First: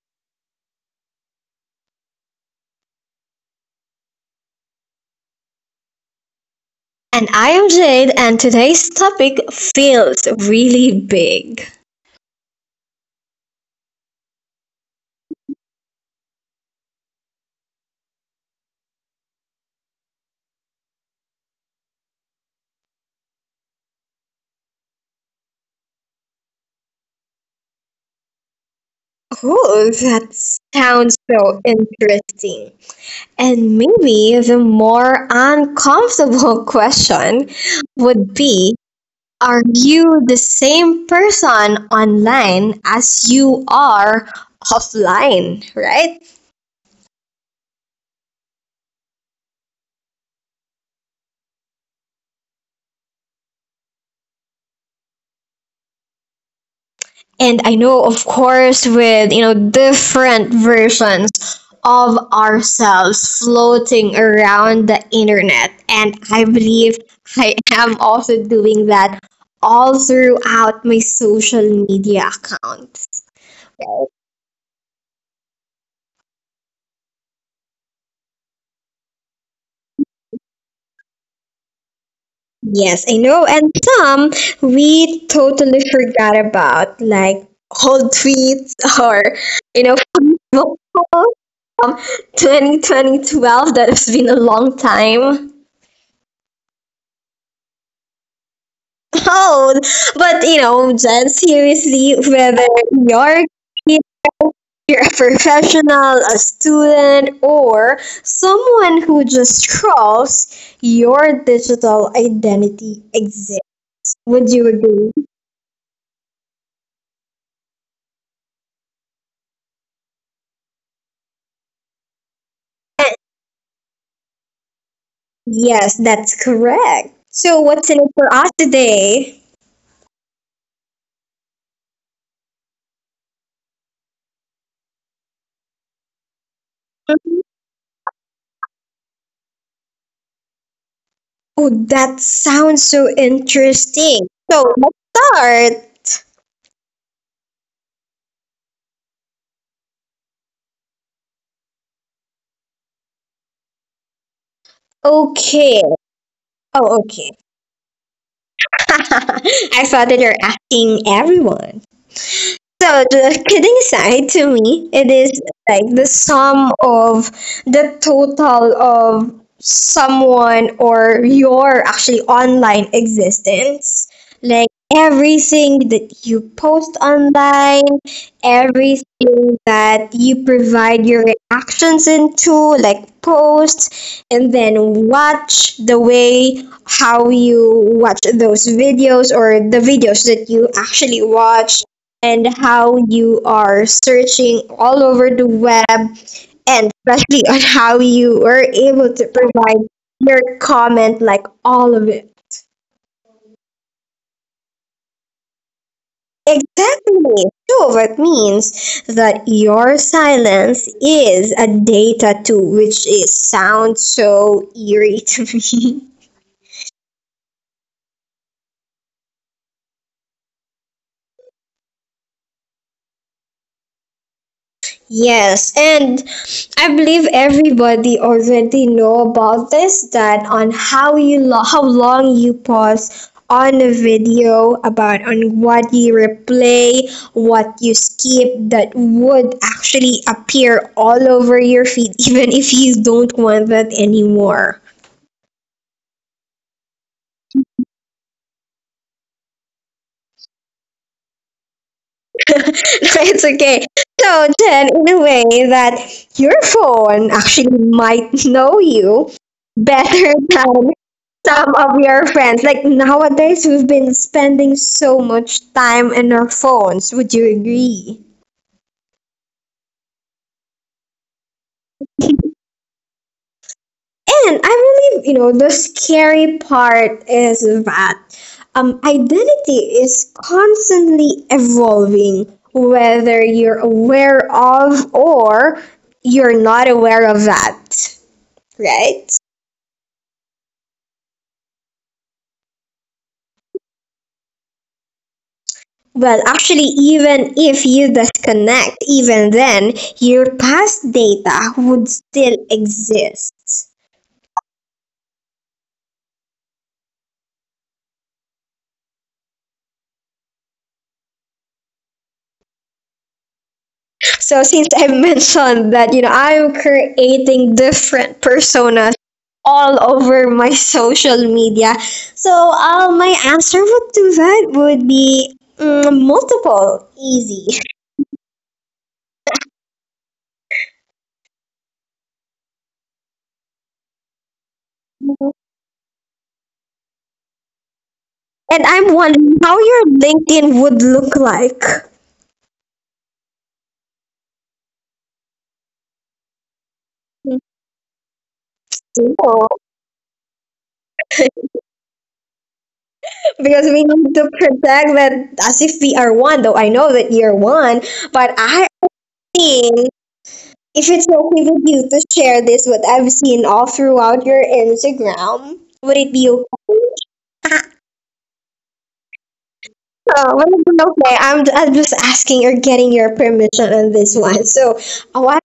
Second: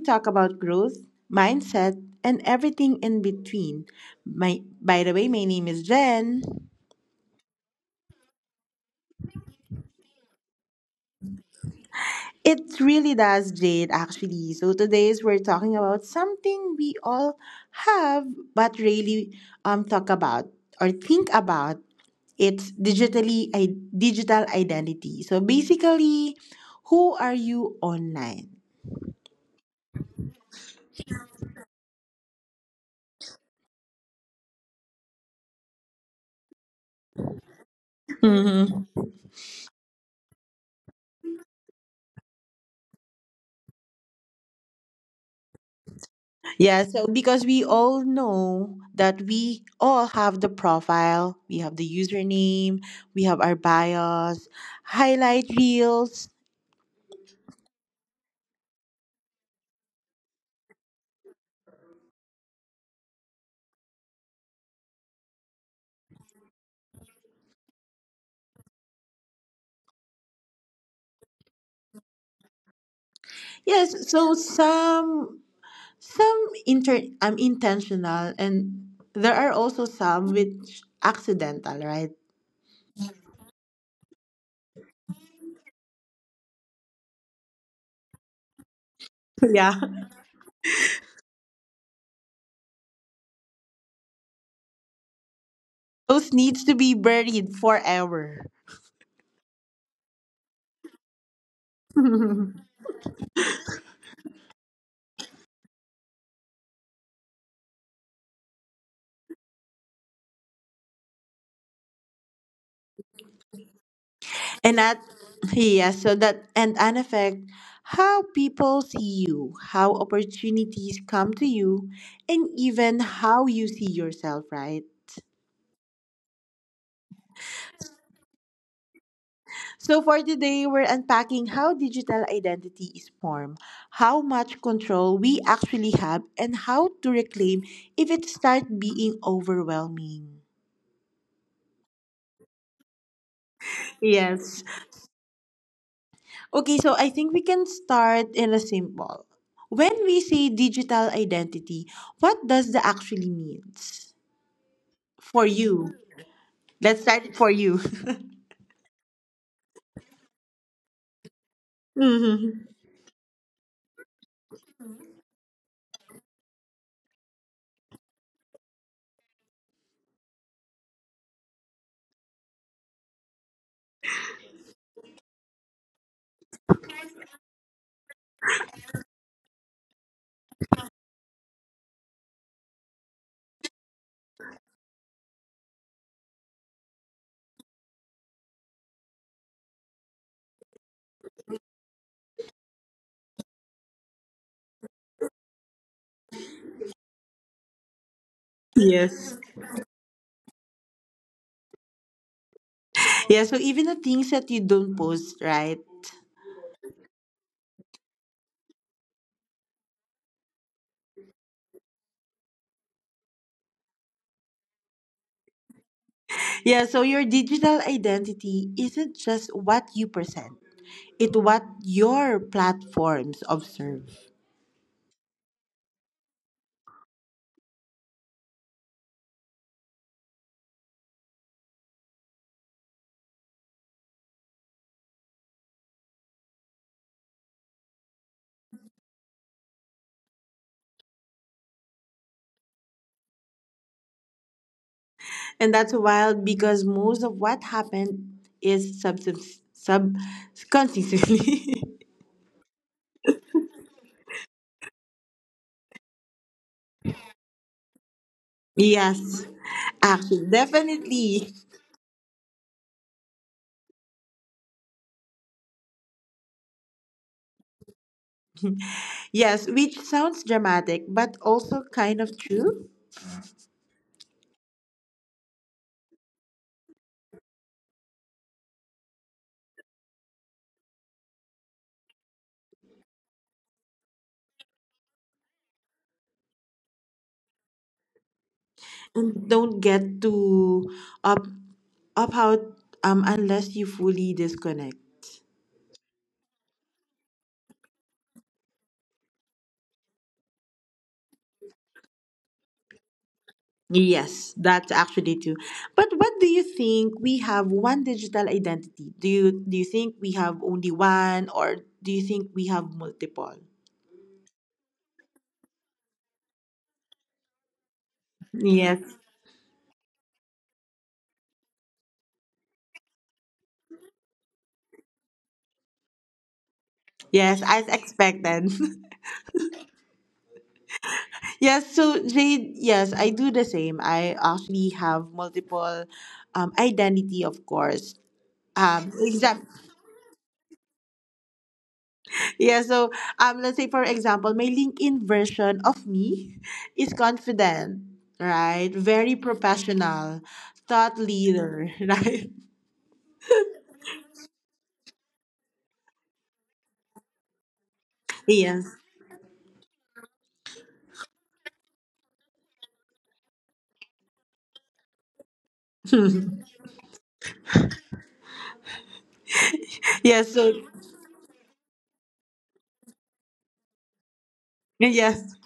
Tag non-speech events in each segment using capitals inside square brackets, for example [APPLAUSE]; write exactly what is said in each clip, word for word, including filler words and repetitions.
talk about growth, mindset, and everything in between. My, by the way, My name is Jen. And I am Jade, and today's topic feels really big. It really does, Jade, actually. So today's we're talking about something we all have but really um talk about or think about. It's digitally i- digital identity. So basically, who are you online? Oh, that sounds so interesting. And maybe the more uncomfortable [LAUGHS] question would be [LAUGHS] are you the same person online as you are offline, right? Yeah, so because we all know that we all have the profile, we have the username, we have our bios, highlight reels. And I know of course with, you know, different versions of ourselves floating around the internet, and I believe I am also doing that all throughout my social media accounts. Yes, so some some inter um, intentional and there are also some which accidental, right? Yes, I know. And some we totally forgot about, like old tweets [LAUGHS] or, [LAUGHS] you know, [LAUGHS] Yeah. Facebook posts from twenty twenty twelve. That has been a long time. [LAUGHS] Those needs to be buried forever. Oh, but you know, Jen, seriously, whether [LAUGHS] you're a kid, you're a professional, a student, or someone who just scrolls, your digital identity exists. Would you And that, agree? yeah, so that, and an effect, how people see you, how opportunities come to you, and even how you see yourself, right? Yes, that's correct. So, what's in it for us today? So for today, we're unpacking how digital identity is formed, how much control we actually have, and how to Mhm. reclaim if it starts being overwhelming. Oh, that sounds so interesting. Yes. So, let's start. Okay, so I think we can start in a simple. When we say digital identity, what does that actually means for Okay. you? Oh, Let's okay. start for you. [LAUGHS] I thought that you're asking everyone. [LAUGHS] hmm So, the kidding aside, to me, it is like the sum of the total of someone or your actually online existence. Like everything that you post online, everything that you provide your reactions into, like posts, and then watch the way how you watch those videos or the videos that you actually watch, and how you are searching all over the web, and especially on how you were able to Yes. provide your comment, like all of it. Yeah, so even the things that you don't post, right? Exactly. So that means that your silence is a data too, which is sounds so eerie to me. [LAUGHS] Yeah, so your digital identity isn't just what you present, it's what your platforms observe. Yes, and I believe everybody already know about this, that on how you lo- how long you pause on a video, about on what you replay, what you skip, that would actually appear all over your feed [LAUGHS] even if you don't want that anymore. And that's wild because most of what happened is sub, sub, sub [LAUGHS] [LAUGHS] It's okay. So then in a way that your phone actually might [LAUGHS] know you yes. better Actually, [LAUGHS] than definitely. some of your friends. Like nowadays, we've been spending so much time in our phones. Would you agree? Yes, which sounds dramatic, but also kind of true. And I believe, you know, the scary part is that um, identity is constantly evolving, whether you're aware of or you're not aware of that, right? And don't get too up up out um unless you fully disconnect. Well, actually, even if you disconnect, even then, your past data would still exist. Yes, that's actually true. But what do you think? We have one digital identity. Do you do you think we have only one, or do you think we have multiple? So since I [LAUGHS] mentioned that, you know, I'm creating different Yes, personas all over my [LAUGHS] social media. So uh, my answer would to that would be mm, multiple, yes, easy. as expected. [LAUGHS] Yes, so Jade, yes, I do the same. I actually have And multiple um, identity, of course. Um, I'm wondering exam- how your LinkedIn would look like. [LAUGHS] yeah, so um, let's say, for example, my LinkedIn version of me is [LAUGHS] confident, right? Very Oh, professional, thought leader, [LAUGHS] right? because we need to protect that as if we are one, though I know that you're one, but Yes. I think if it's okay with you to share this, what I've seen all throughout your Instagram, would it be [LAUGHS] okay? [LAUGHS] yes, Oh, well, so, it's okay. I'm, I'm just asking or getting your permission on this one. So, oh, yes, I-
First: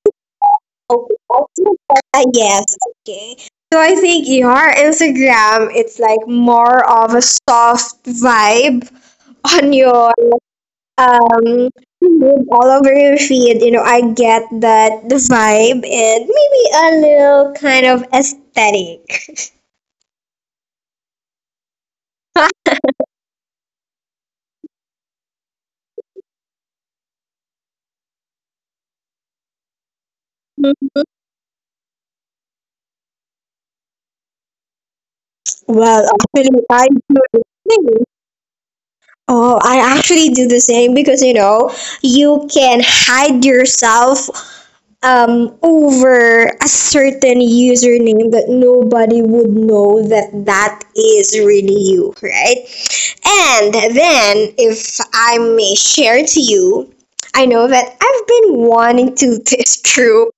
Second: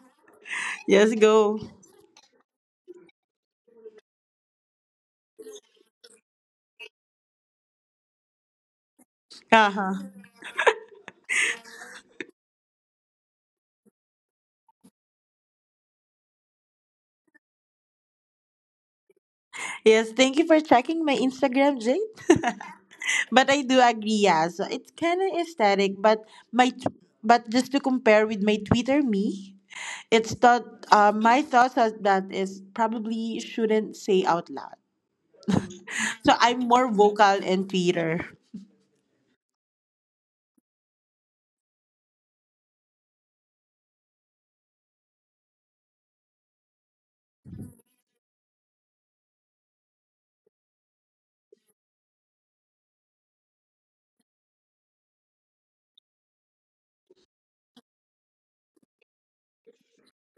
okay. yes, I go. think that- uh, yes, okay. So I think your Instagram, it's like more of a soft vibe on Uh-huh. your um all over your feed, you know, I get that the vibe, and maybe a little kind of aesthetic. Yes, thank you for checking my Instagram, Jade. But I do agree, yeah. So it's kind of aesthetic, but my t- but just to compare with my Twitter me, it's thought [LAUGHS] uh, my thoughts as that is probably shouldn't say out loud. well So I'm actually I more do the vocal in same Twitter. oh I actually do the same, because you know you can hide yourself um, over a certain username that nobody would know that that is really you, right? And then, if I may share to you, I know that I've been wanting to [LAUGHS] this group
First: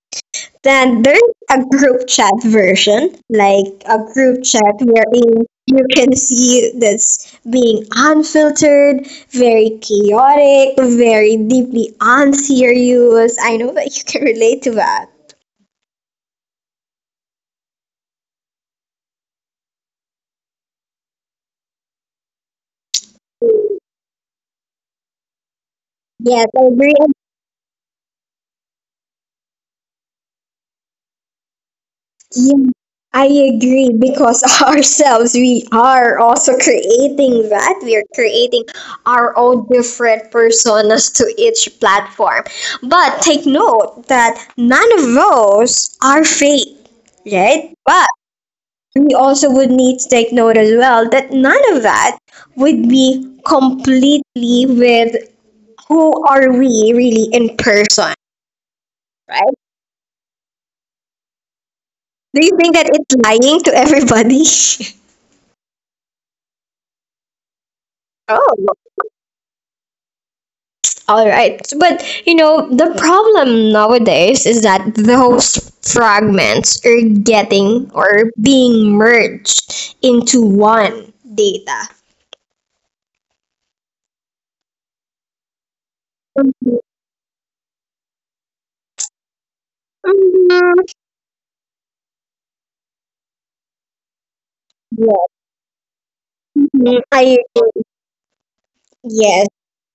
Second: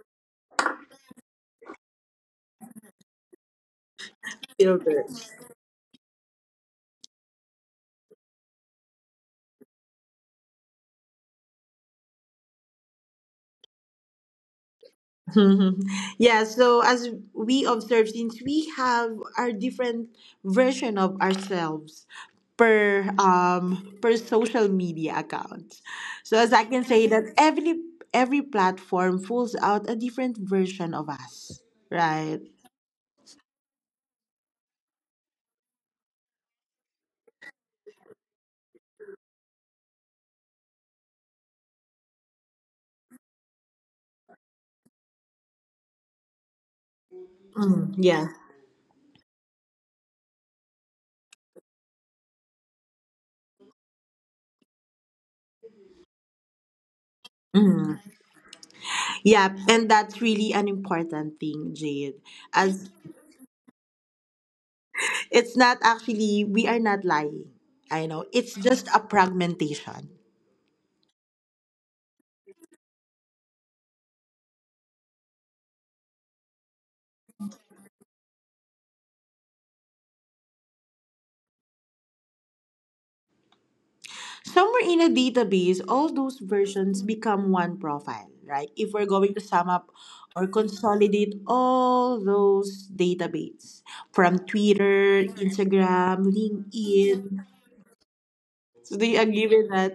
then there's a group chat version, like a group chat wherein you can see that's being unfiltered, very chaotic, very deeply unserious. I know that you can relate to that. [LAUGHS] yeah so as we observe since we have our different version of ourselves per um per social media account so Yes, as I I can agree. say that every every platform pulls out a different version of us right Yeah, I agree because [LAUGHS] ourselves, we are also creating that. We are creating our own different personas to each platform. But take note that none of those are fake, right? Mm, But yeah we also would need to take note as well that none of that would be completely with who are we really in Mm. person, yeah right? and that's really an important thing jade Do you think that as it's lying to everybody? [LAUGHS] it's not actually we are not lying I know it's Oh. just a fragmentation All right, but you know, the problem nowadays is that those fragments are getting or being merged into one data. somewhere in a database, all those Mhm. versions become one profile, right? If we're going to sum up or consolidate all those database from Yeah. Twitter, Instagram, Mhm. I LinkedIn. So do you agree yes. with that?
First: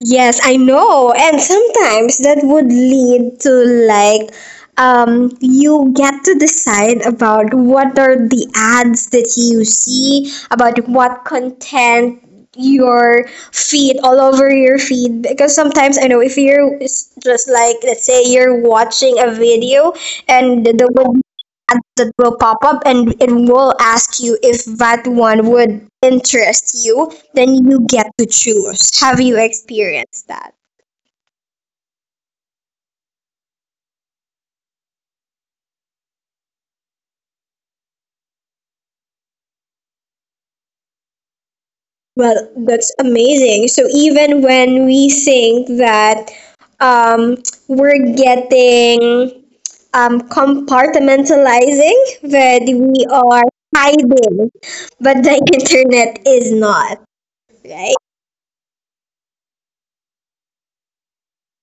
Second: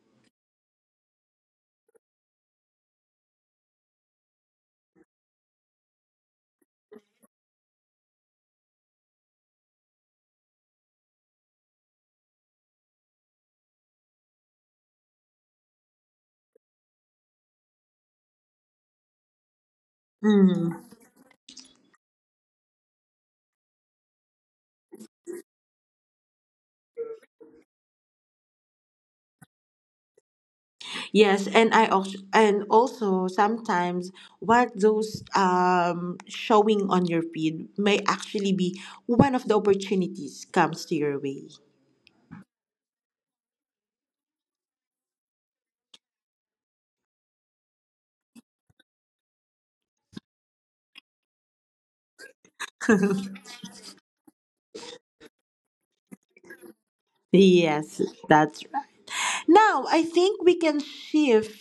Yes, I know. And sometimes that would lead to like um you get to decide about what are the ads that you see, about what content your feed all over your feed, because sometimes I know if you're s- just like let's say you're watching a video, and the Mhm. would ads that will pop up, and it will ask you if that one would interest you, then you get to choose. Have you experienced that? Yes, and I also and also sometimes what those um showing on your feed may actually be one of the opportunities comes to your way. Well, that's amazing. So even when we think that um, we're getting um, compartmentalizing, that we are [LAUGHS] hiding, but the [LAUGHS] internet is not, right? Yes, that's Now, I think we can shift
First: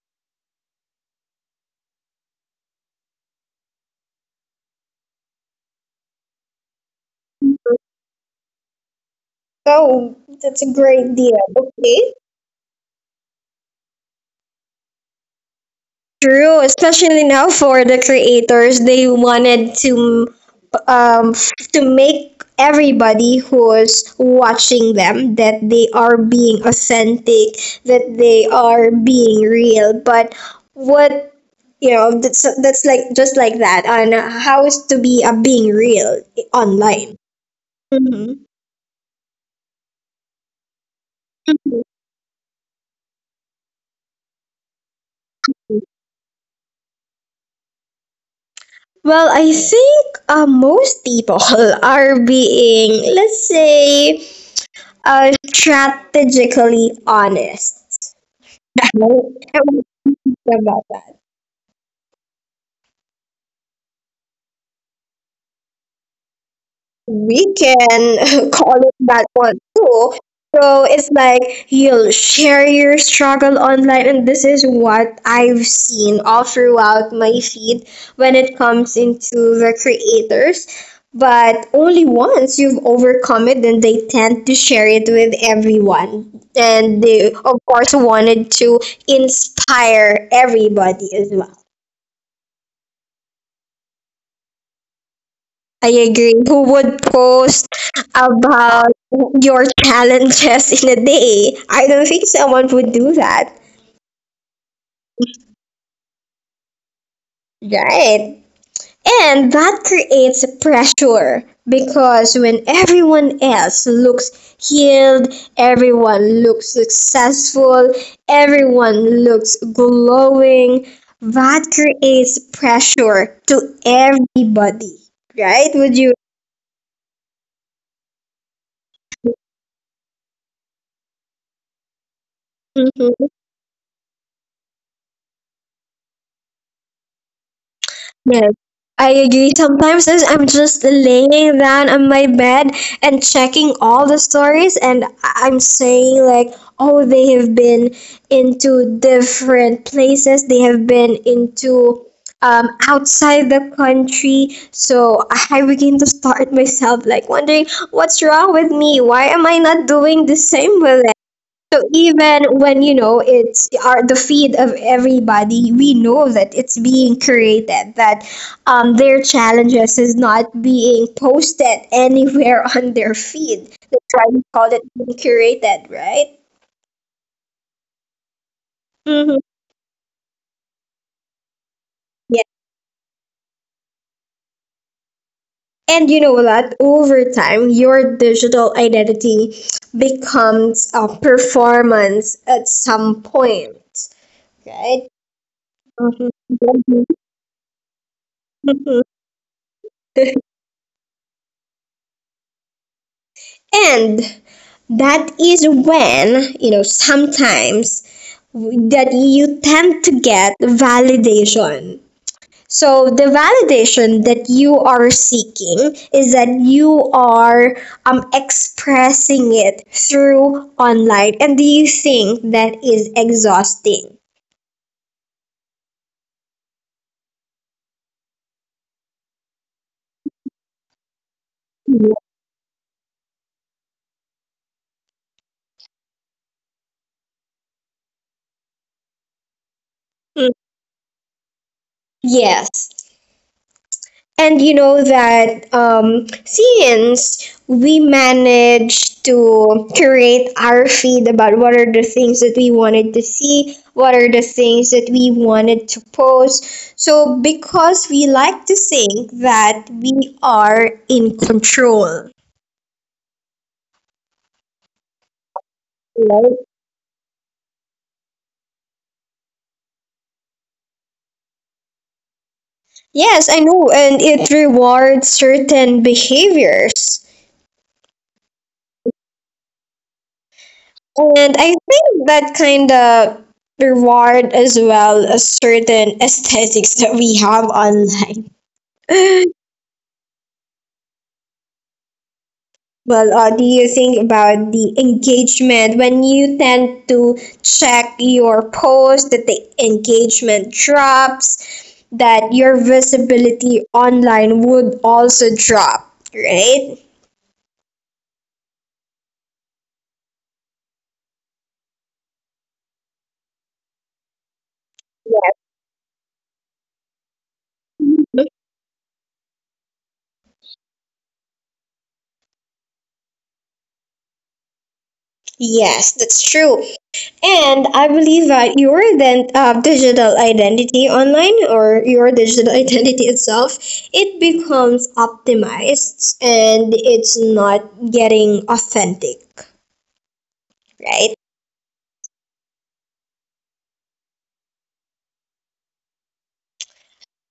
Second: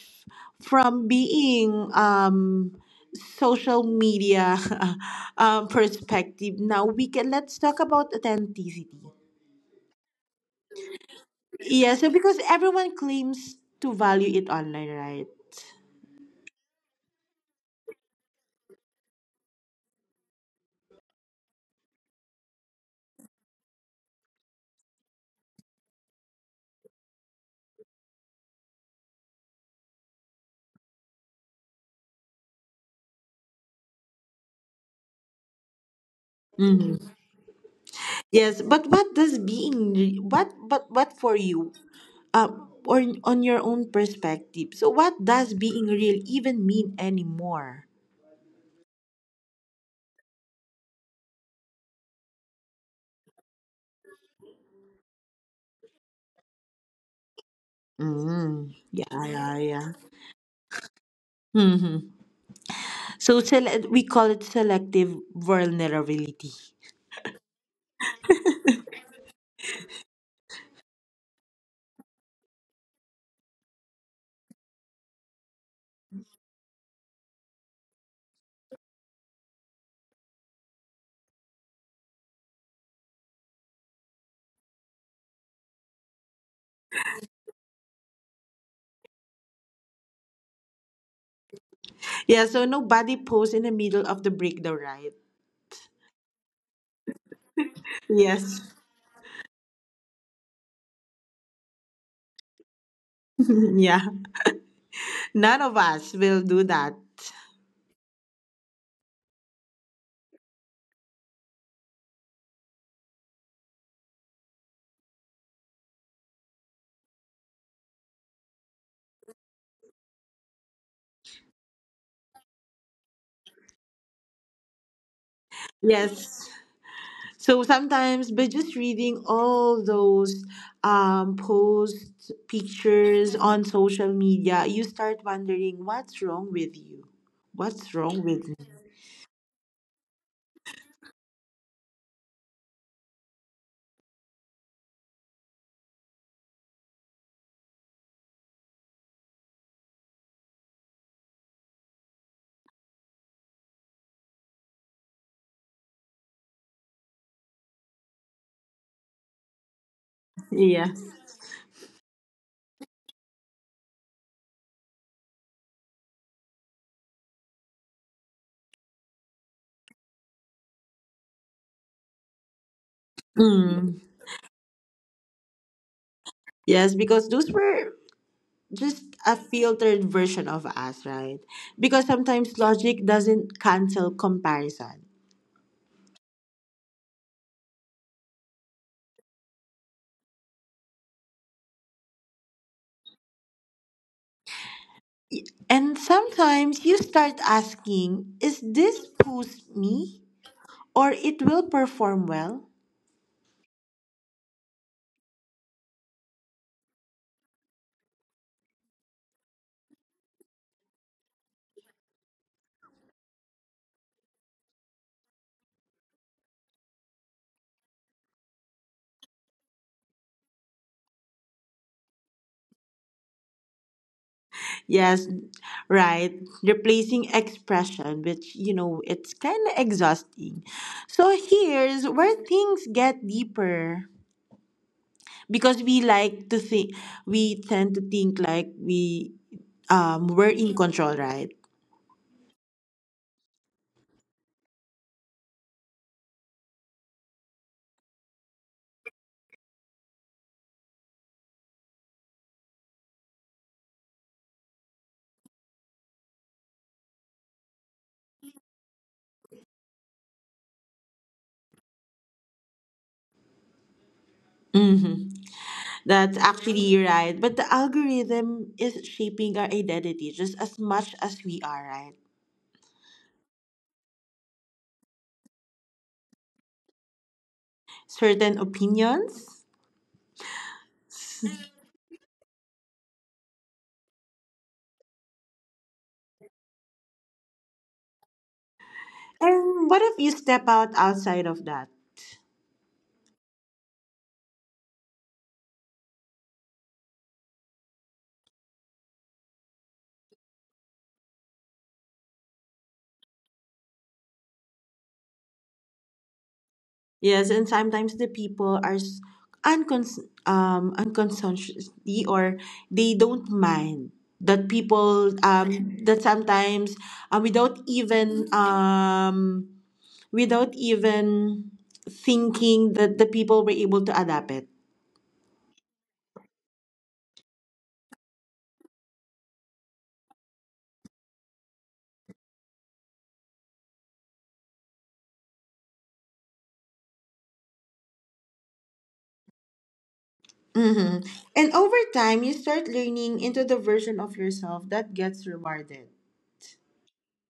from being um, social media [LAUGHS] um, perspective. Now we can let's talk about authenticity. Oh, that's a great deal. Yeah, so Okay. because everyone claims to value it online, right? True, especially now for the creators, they wanted to um to make everybody who's watching them that they are being authentic, that they are being real. But what, you know, that's that's like just like that on how is to be a being real hmm online. Mhm. Yes, but what does being re- what but what for you? Um, or on your own perspective. So what does being real even mean anymore? Well, I think uh, most people [LAUGHS] are being, let's say, are strategically honest. Mm, yeah, No, yeah, I won't yeah. talk about that. Mm-hmm. So sele- we call it selective vulnerability. We can [LAUGHS] call it that one too. So it's like you'll share your struggle online, and this is what I've seen all throughout my feed when it comes into the creators. But only once you've overcome it, then they tend to share it with everyone. And they, of course, wanted to inspire everybody as well. Yeah, so nobody posts in the middle of the breakdown, right? I agree. Who would post Yes. about your challenges in a day? I don't think someone would do that. [LAUGHS] yeah. None of us will do that. Right. And that creates pressure, because when everyone else looks healed, everyone looks successful, everyone looks glowing, that creates pressure to everybody. Right? Would you? Yes. So sometimes by just reading all those um, posts, Mm-hmm. pictures on social media, you start wondering what's wrong with you? What's wrong with Yes, me? I agree. Sometimes is- I'm just laying down on my bed and checking all the stories, and I- I'm saying, like, oh, they have been into different places, they have been into um, outside the country. So I begin to start [LAUGHS] myself, like, wondering what's wrong with me? Why am I not doing the same with Yes. so even when you know it's our the feed of everybody, we know that it's being created. That um, their challenges is not being posted anywhere [LAUGHS] on their feed. Mm. That's why we call it being curated, right? Yes, because those were just a Hmm. filtered version of us, right? Because Yeah. sometimes logic doesn't cancel comparison. And you know that over time, your digital identity becomes a performance at some point, right? And Mhm. sometimes you start asking, is Mhm. this who's me? [LAUGHS] Or it will perform well? And that is when you know sometimes that you tend to get validation, so the validation that you are seeking is that you are um, expressing it through online, and do you think that is exhausting? Yes, right. Replacing expression, which, you know, it's kind of exhausting. So here's Mm-hmm. where things get deeper because we like to think, we tend to think like we um, we're in control, right? Yes. And you know that um, since we managed to curate our feed about what are the things that we wanted to see, what are the things that we wanted to post. So, because we like to think that we are in control, Mhm. That's right? actually right. But the algorithm is shaping our identity just as much as we are, right? Yes, I know, and it rewards certain behaviors. Certain opinions. And I think that kind of reward, as well as certain aesthetics that we have online. [LAUGHS] And what if you step out outside of that? Well, uh, do you think about the engagement when you tend to check your post that the engagement drops, that your visibility online would also drop, right? Yes, and sometimes the people are s- uncons- um, unconsciously or they don't mind that people um, that sometimes uh, without even um, without even thinking that the people were able to adapt it Yes, that's true. And I believe that your then uh, digital identity online or your digital [LAUGHS] identity itself, it becomes optimized and it's not getting authentic, hmm right? And over time, you start learning into the version of yourself that gets rewarded.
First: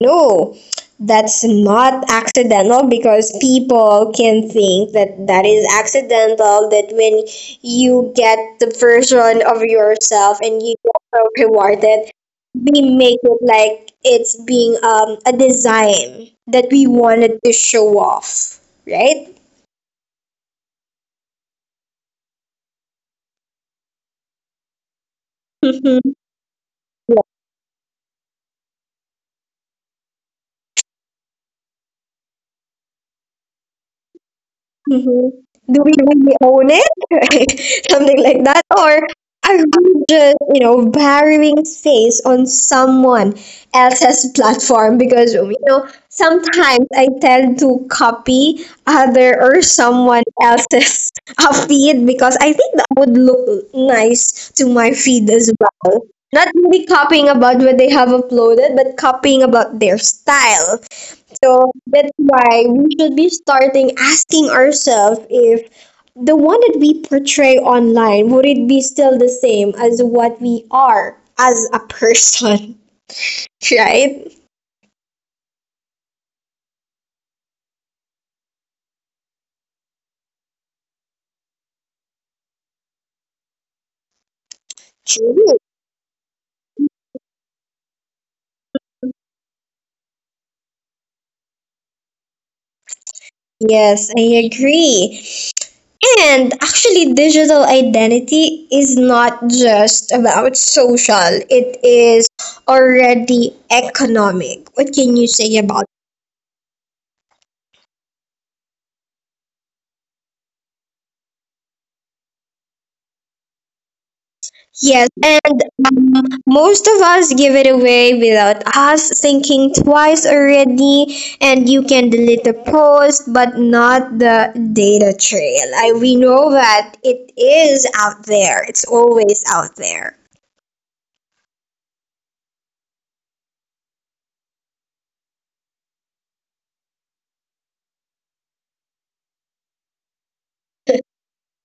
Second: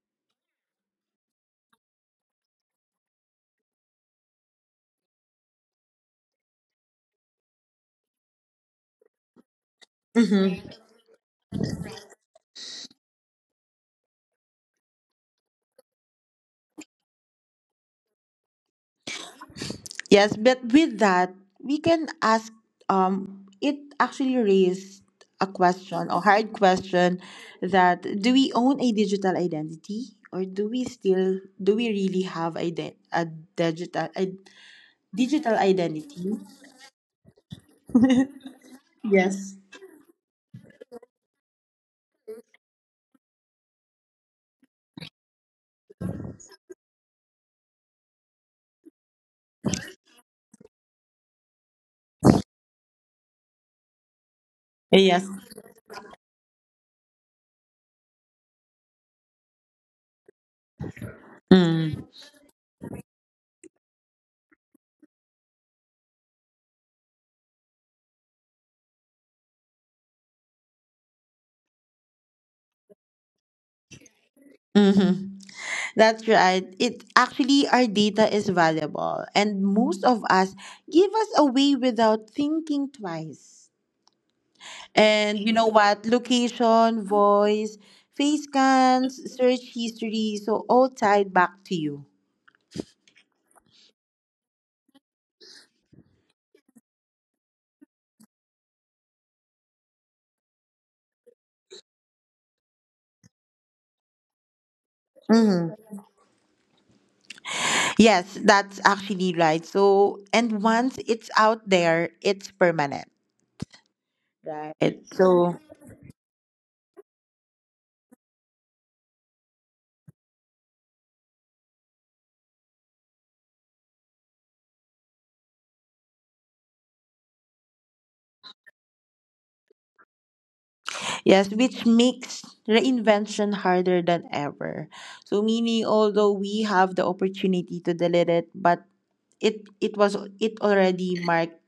No, that's not accidental, because people can think that that is accidental. That when you get the version of yourself and you hmm get so rewarded, we make it like it's being um, a design that we wanted to show off, right? Yes, but with that, we can ask. Um, it actually raised a question, a [LAUGHS] hard question, that do we own a digital identity, or do we still do we really have a, de- a digital a Mhm. digital Do we identity? really own it? [LAUGHS] Something like that. Or Yes. are we just, you know, borrowing space on someone else's platform? Because, you know, sometimes I tend to copy other or someone else's [LAUGHS] uh, feed, because I think that would look nice to my Yes. feed as well. Not really copying about what they have uploaded, but copying about their style. So Mm. that's why we should be starting asking ourselves if the one that we portray online, would it be still the same as what we are as a person, [LAUGHS] right? hmm That's right. It actually our data is valuable and most of us give us away without thinking twice. And you True. know what? Location, voice, face scans, search history, so all tied back to you. Yes, I agree. And actually, digital identity is not just about social, it is already economic. What can you say Mhm. about? Yes, that's actually right. So, and once it's out there, it's permanent. Right. Yes, So, and um, most of us give it away without us thinking twice already, and you can delete the post but not the data trail. I, we know that it is out there, it's always out there. Yes, which makes reinvention harder than ever. So meaning although we have the opportunity to delete it, but it it was it already marked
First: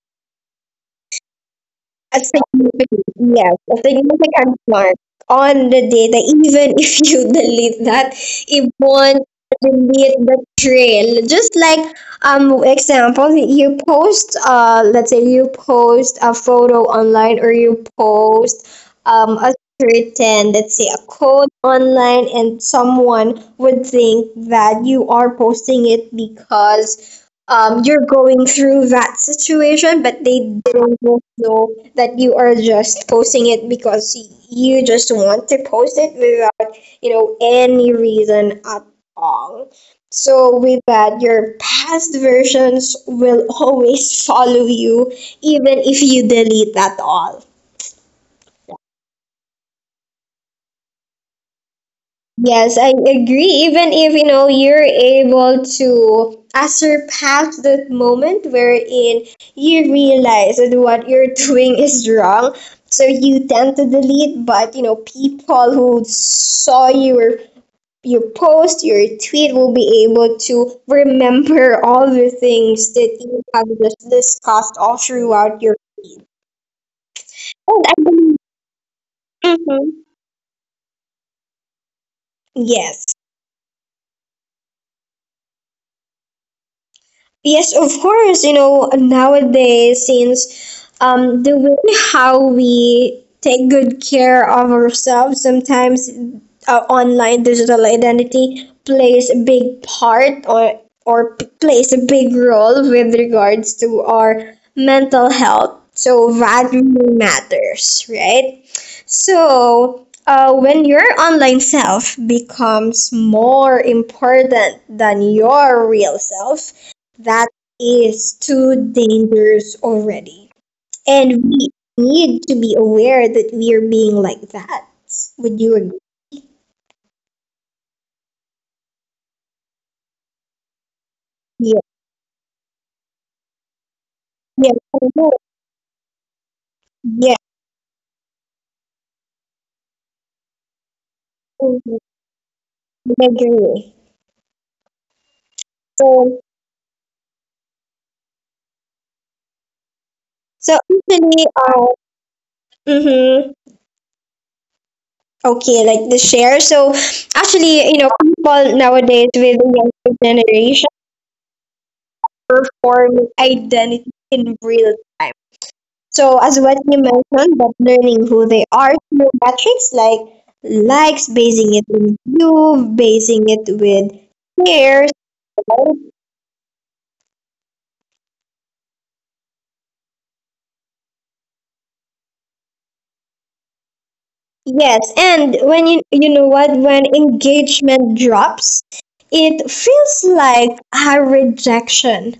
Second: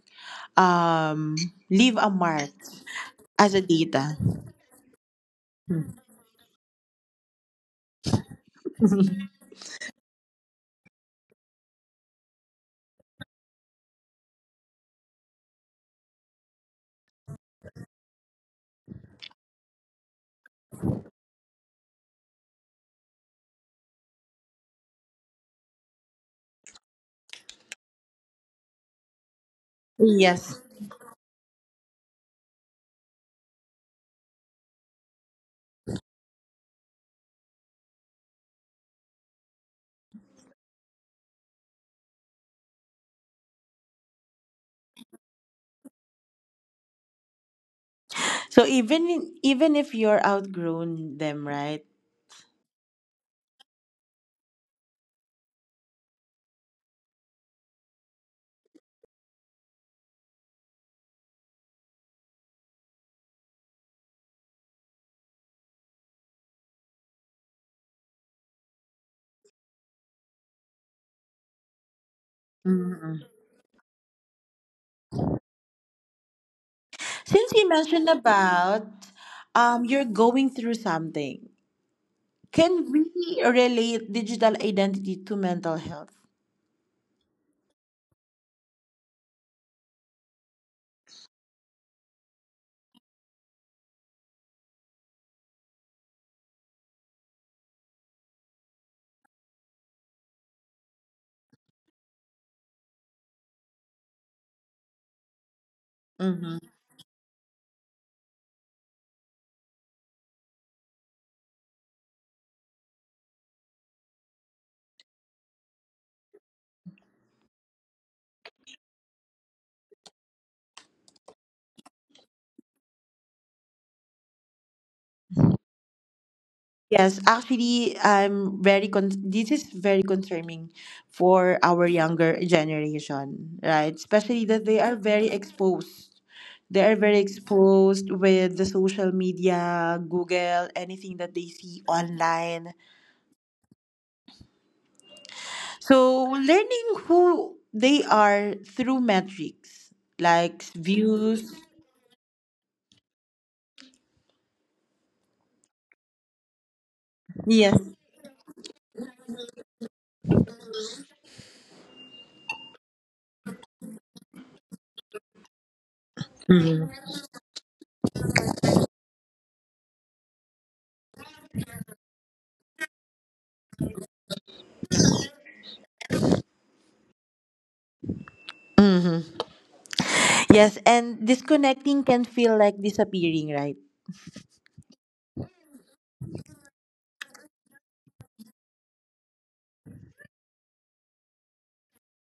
um leave a A mark significant, as yes, a a data. significant mark on the [LAUGHS] data, even [LAUGHS] if you delete that, it won't delete the trail. Just like um example, you post uh let's say you post a photo online, or you post um a certain, let's say, a code online, and someone would think that you are posting it because um, you're going through that situation, but they Yes. didn't know that you are just posting it because you just want to post it without, you know, any reason at all. So with that, your past versions will [LAUGHS] always follow you, even if you delete that all. So even in- even if you're outgrown them, right? Yes, I agree. Even if you know you're able to uh, surpass that moment wherein you realize that what you're [LAUGHS] doing is wrong, so you tend to delete. But you know, people who saw your your post, your tweet will be able to remember [LAUGHS] all the things that Mm-mm. you have just discussed all throughout your feed. Since we Oh, I mentioned believe. about um you're Mhm. going through something, can we Yes. relate digital identity to mental health? Yes, of course. You know, nowadays, since um, the way how we take good care of ourselves, sometimes our online digital identity plays a big part, or or p- plays a big role with regards to our mental health. So Mm-hmm. that really matters, right? So, uh, when your online self becomes more important than your real self, that is too dangerous already. And we need to be aware that we are being like that. Would you agree? Yes, actually, I'm very con. This is very concerning for Yeah. our younger generation, right? Especially that Yeah, they are I very know. exposed. They are very Yeah. exposed with the social media, Google, anything that they see Mhm. online. I agree. So So, learning who they are through metrics like so actually, views. uh, mm-hmm, okay, like the share. So, Yes. actually, you know, people nowadays with the younger generation perform identity in real time. So as what Mm-hmm. you mentioned, that learning who they are through metrics like likes, basing it on view, basing it with shares, right? hmm Yes, and disconnecting can feel like disappearing, right? Yes, and when you you know what when engagement drops, it feels like a rejection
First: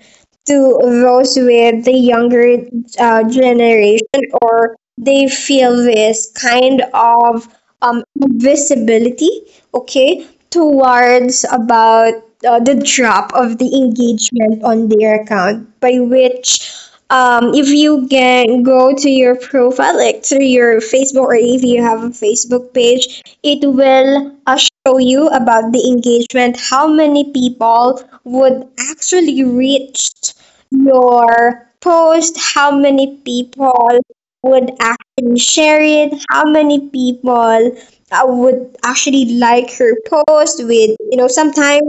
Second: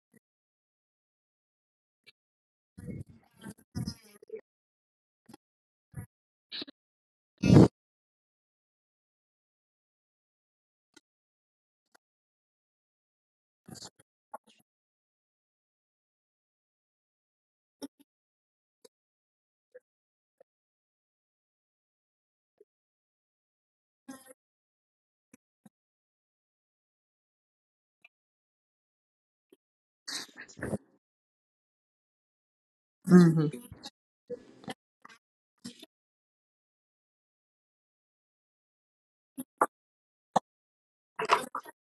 to those with the younger uh, generation, or they feel this kind of um invisibility, okay, towards about uh, the drop of the engagement on their account, by which um, if you can go to your profile, like through your Facebook, or if you have a Facebook page, it will uh, show you about the engagement: how many people would actually reach your post, how many Mm-hmm. people would actually share it, how many people uh, would actually like your post. With, you know, sometimes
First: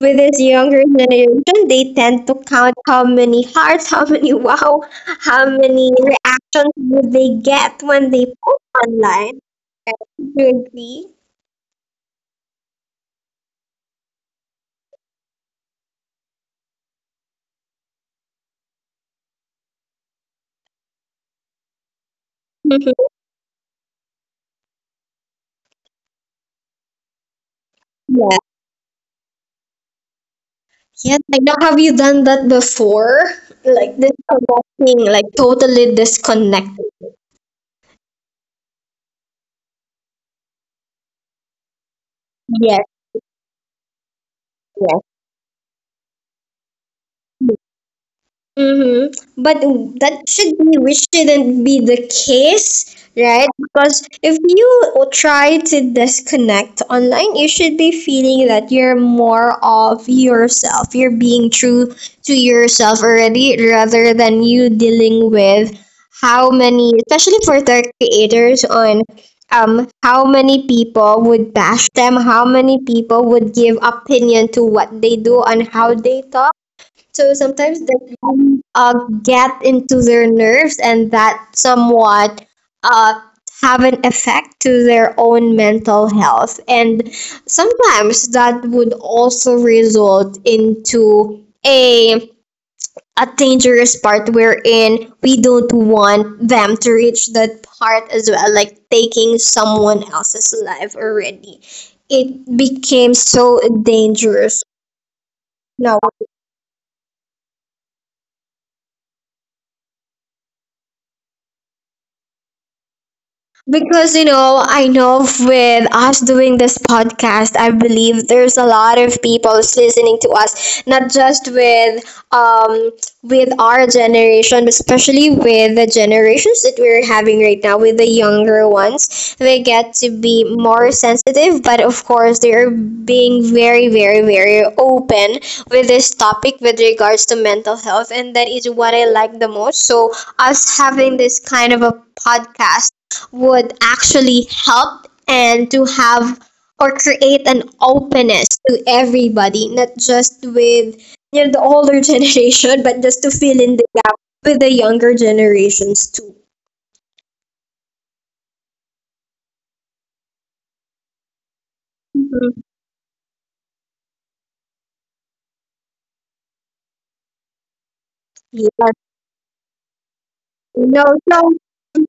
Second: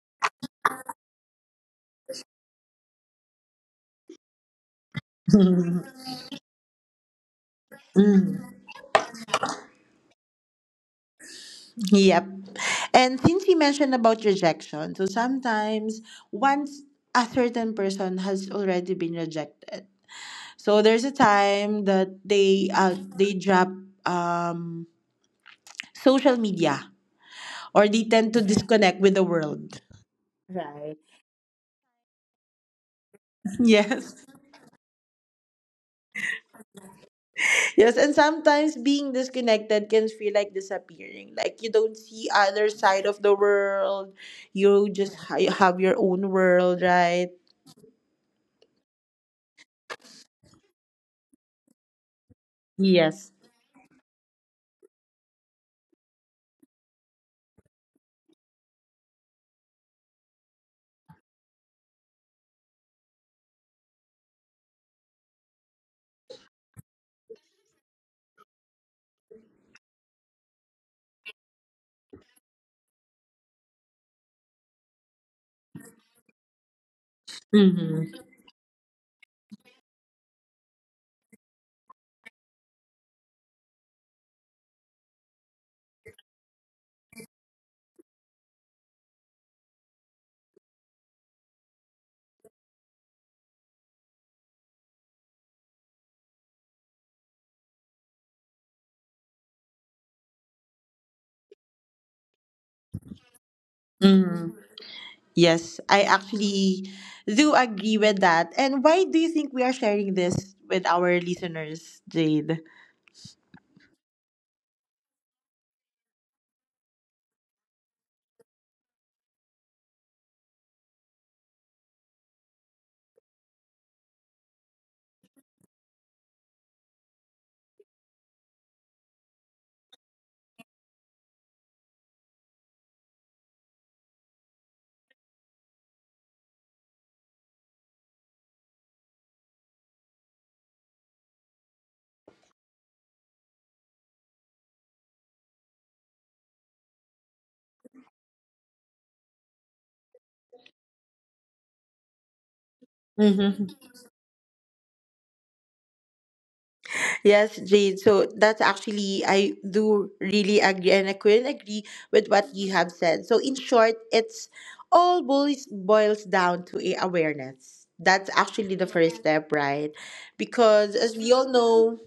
with this younger generation, they tend to count how many hearts, [LAUGHS] how many wow, how Mm-hmm. many reactions do they get when they post [LAUGHS] online. Do you agree? Yep. And since we mentioned about rejection, so sometimes once a certain person has already been rejected, so there's a time that they uh, Mhm. they drop um, social media or they tend Yeah. to Right. disconnect with the world. Right. Yeah. Like, now, have you done that before? Like Yes. [LAUGHS] disconnecting, like totally disconnected. Yes, and sometimes being disconnected can feel like disappearing. Like you don't see other Yes. side of the world. You Yes. just ha- you have your own world, right? Mm-hmm. But that should be, which shouldn't be the case, Yes. right? Because if you try to disconnect online, you should be feeling that you're more of yourself. You're being true to yourself already, rather than you dealing with how many, especially for the creators on um how many people would bash them, how many people would give opinion to what they do and how they talk. So sometimes that Mm-hmm. really, uh, get into their nerves, and that somewhat uh, have an effect to their own mental health. And sometimes that would also result into a a dangerous part wherein we don't want them to reach that part as well, like taking someone else's life already. It became so Mm-hmm. dangerous Yes, now. I actually do agree with that. And why do you think we are sharing this with our listeners, Jade? Because, you know, I know with us doing this podcast, I believe there's a lot of people listening to us, not just with um with our generation, but especially with the generations that we're having right now, with the younger ones. They get to be more sensitive, but of course they are being very, very, very open with this topic with regards to mental health, and that is what I like the most. So us having this kind of a podcast would actually help, and to have or create an openness to everybody, not just with, you know, the older [LAUGHS] generation, but just to fill Hmm. in the gap with the younger generations too. Yes, Jade. So that's actually, I do really agree, and I couldn't agree with what Mhm. you have said. So, in short, it's all boils, boils down to a awareness. That's Yeah. actually the first step, right? Because No, as we all so know, [LAUGHS]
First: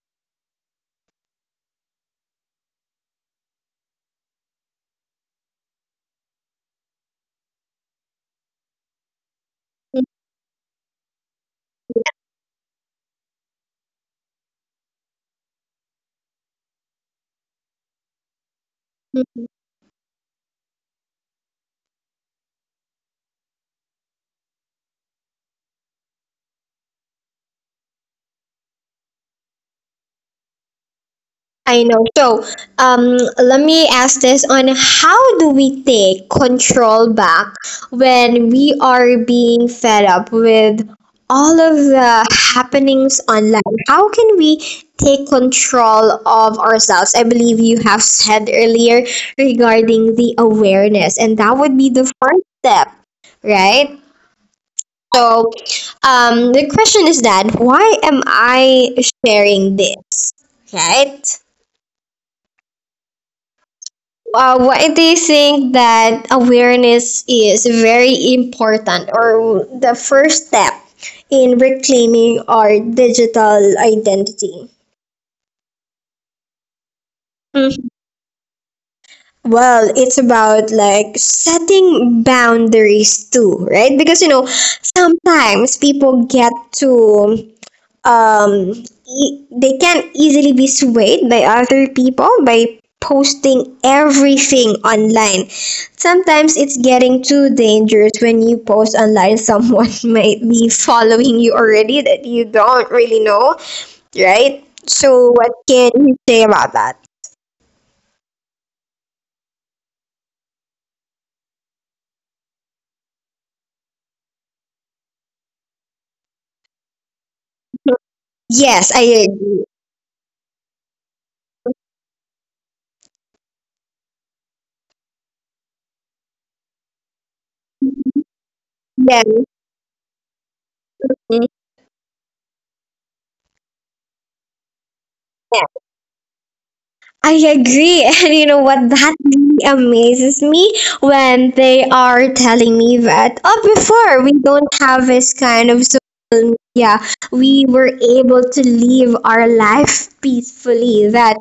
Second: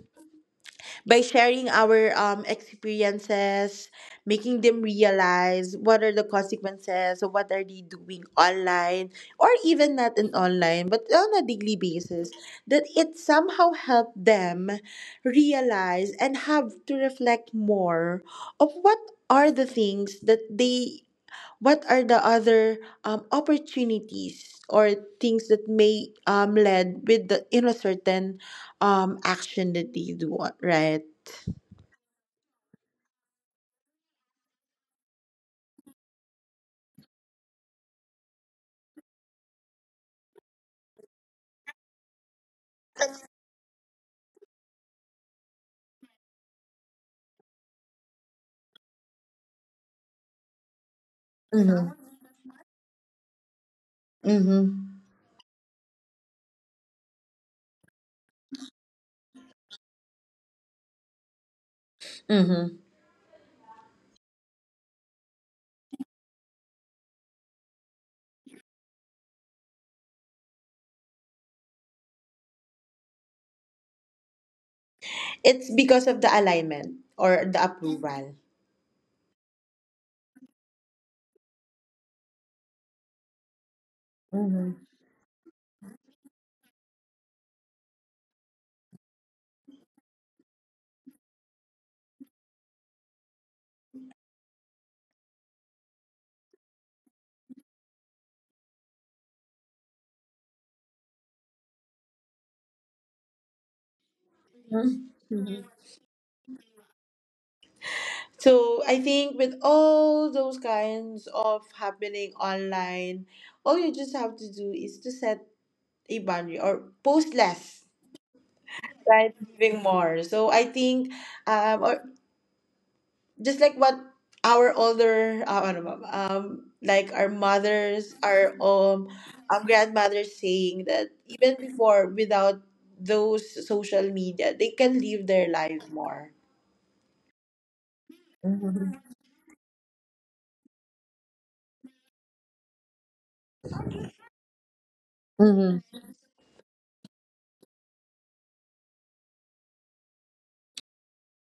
by sharing our um, experiences, making them realize what are the consequences of what are they doing online or even not in online, but on a daily basis, that it somehow helped them realize and have to reflect more of what mm-hmm. are the things that they what are the other um, opportunities or things that may um, lead with the in a certain um action that they do right I know. So, um, let me ask this: on how do we take control back when we are being fed up with all of the happenings online? How can we take control of ourselves? I believe you have said earlier regarding the awareness, and that would be Mm-hmm. the first step, right? Mm-hmm. So, um, the question is that why am I sharing this, right? Mm-hmm. Uh, why do you think that awareness is very important, or the first step in reclaiming our digital identity? It's because of the alignment or the Mhm. approval. Well, it's about like setting boundaries too, right? Because you know, Mm-hmm. sometimes people get to um, e- they can easily be swayed by other people by posting everything online. Sometimes it's getting too dangerous when you post online, someone [LAUGHS] might be following you already that you don't really know, right? So, what Mm-hmm. can you say about that? So I think with all those kinds of happening online, all you just have to do is to set a boundary or post less. [LAUGHS] Yes, I Right, agree. giving more. So I think, um, or just like what our older uh, ano ba, um like our mothers our um Yeah. um grandmothers saying that Yeah, even before without those social media they can live their life more I agree. [LAUGHS] And you know what? Mm-hmm. That really amazes me when they are telling me that, oh, before we don't have this kind Mm-hmm. of, so yeah, we were able to live our life peacefully. That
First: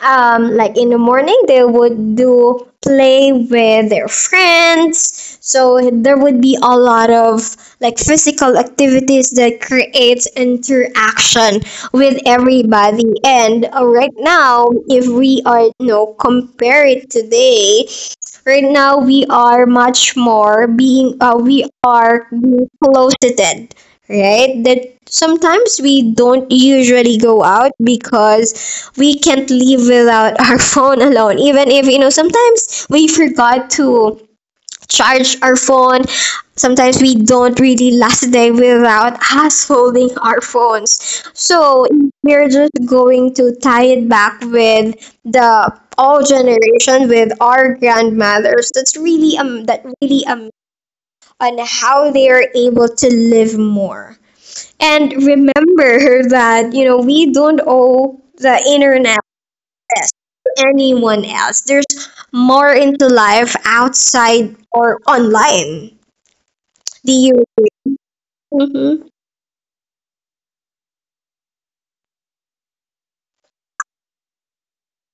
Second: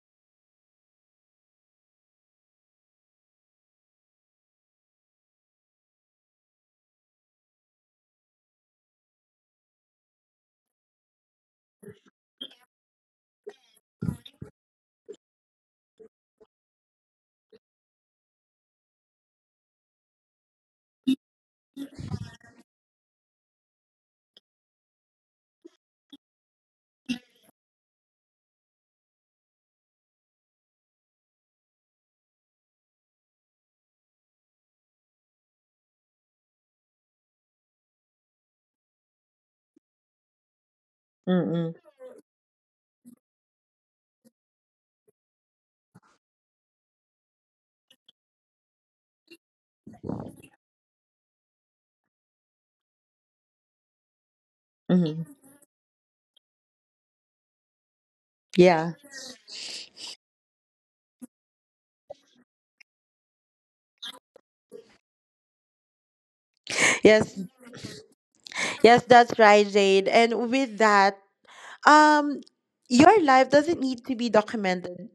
um, like in the morning they would do play with their friends, so there would be a lot of like physical activities that creates interaction with everybody. And uh, right now, if we are, you know, compare it today, right now, we are much more being, uh, we are being closeted, right? That sometimes we don't usually go out because we can't live without [LAUGHS] our phone alone. Even if, you know, sometimes we forgot to charge our phone. Sometimes we don't really last a day without us holding our phones. Mm-hmm. So we're just going to tie it back with the all generation with our grandmothers. That's really um that really um on how they are able to live more. And Mm-hmm. remember [LAUGHS] that, you know, we don't owe the Yeah. internet this to anyone else. There's more into life outside or online. The yes yes Mm-hmm. that's right jade and with that um your life doesn't need to be documented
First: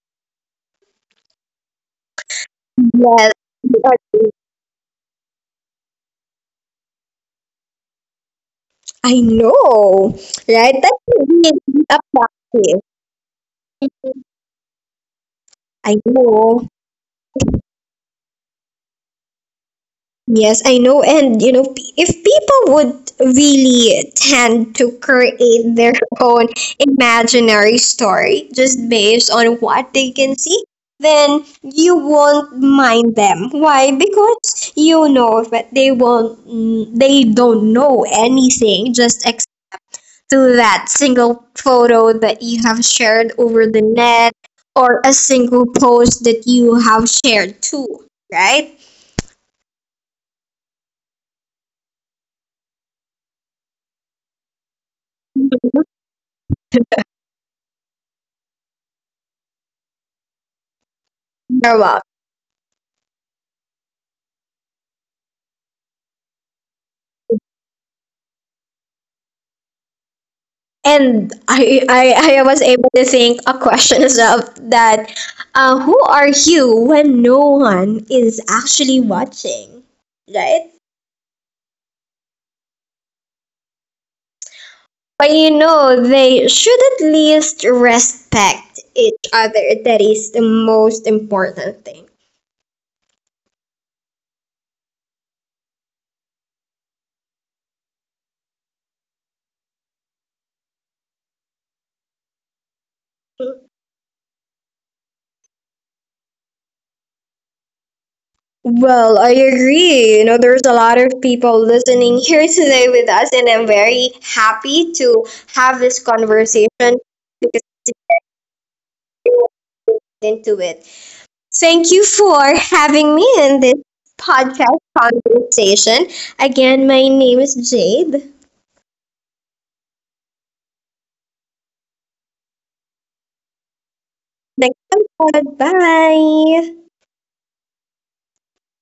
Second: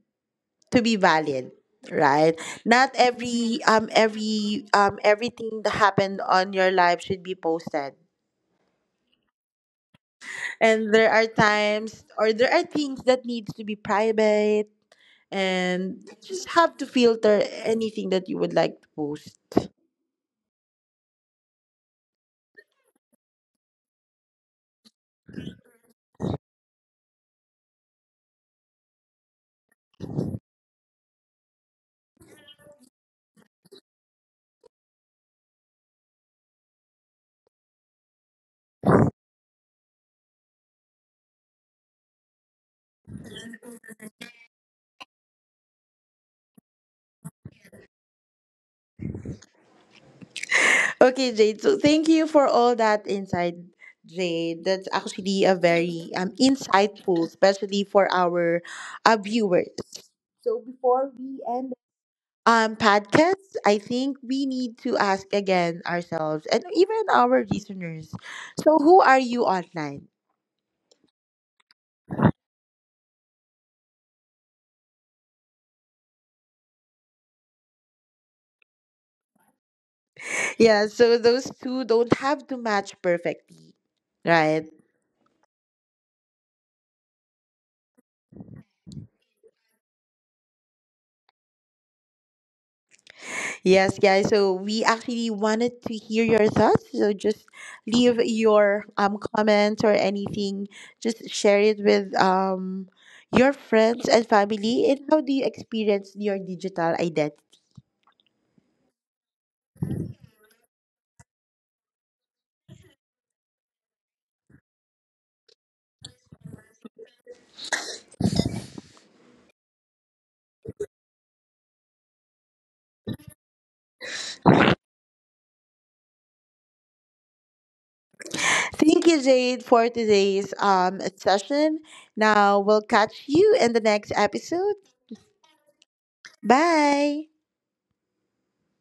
to be valid right not Well, every um every um everything that happened on your life should be posted I know, right? and That's there are really a times or there are practice. things that needs to be private I and you just know. have to filter anything that you would like to post Yes, I know. And you know, p- if people would really tend to create their own imaginary story just based on what they can see, then you won't mind them. Why? Because you know that they won't, mm, they don't know anything, just to that single photo that you have shared over the net, or a single post that you have shared too, right? okay jade so thank you for all that insight jade that's actually a You're very um insightful especially for our uh, viewers so before we end welcome. um podcasts. I think we need to ask again ourselves and even our listeners so who are you online And I, I, I was able to think a question is up, that uh, who are you when no one is actually watching, right? yeah so those two don't have to match perfectly right But you know, they should at least respect each other. That is the most important thing. yes guys so we actually wanted to hear your thoughts so just leave your um comments or anything just share it with um your friends and family and how do you experience your digital identity Well, I agree. You know, there's a lot of people listening [LAUGHS] here today with us, and I'm very happy to have this conversation because it's important into it. Thank you for having me in this podcast conversation. Again, my name is Jade. Thank you, Jade, for today's um, session. Now, we'll catch you in the next episode. Thanks a Bye. Bye.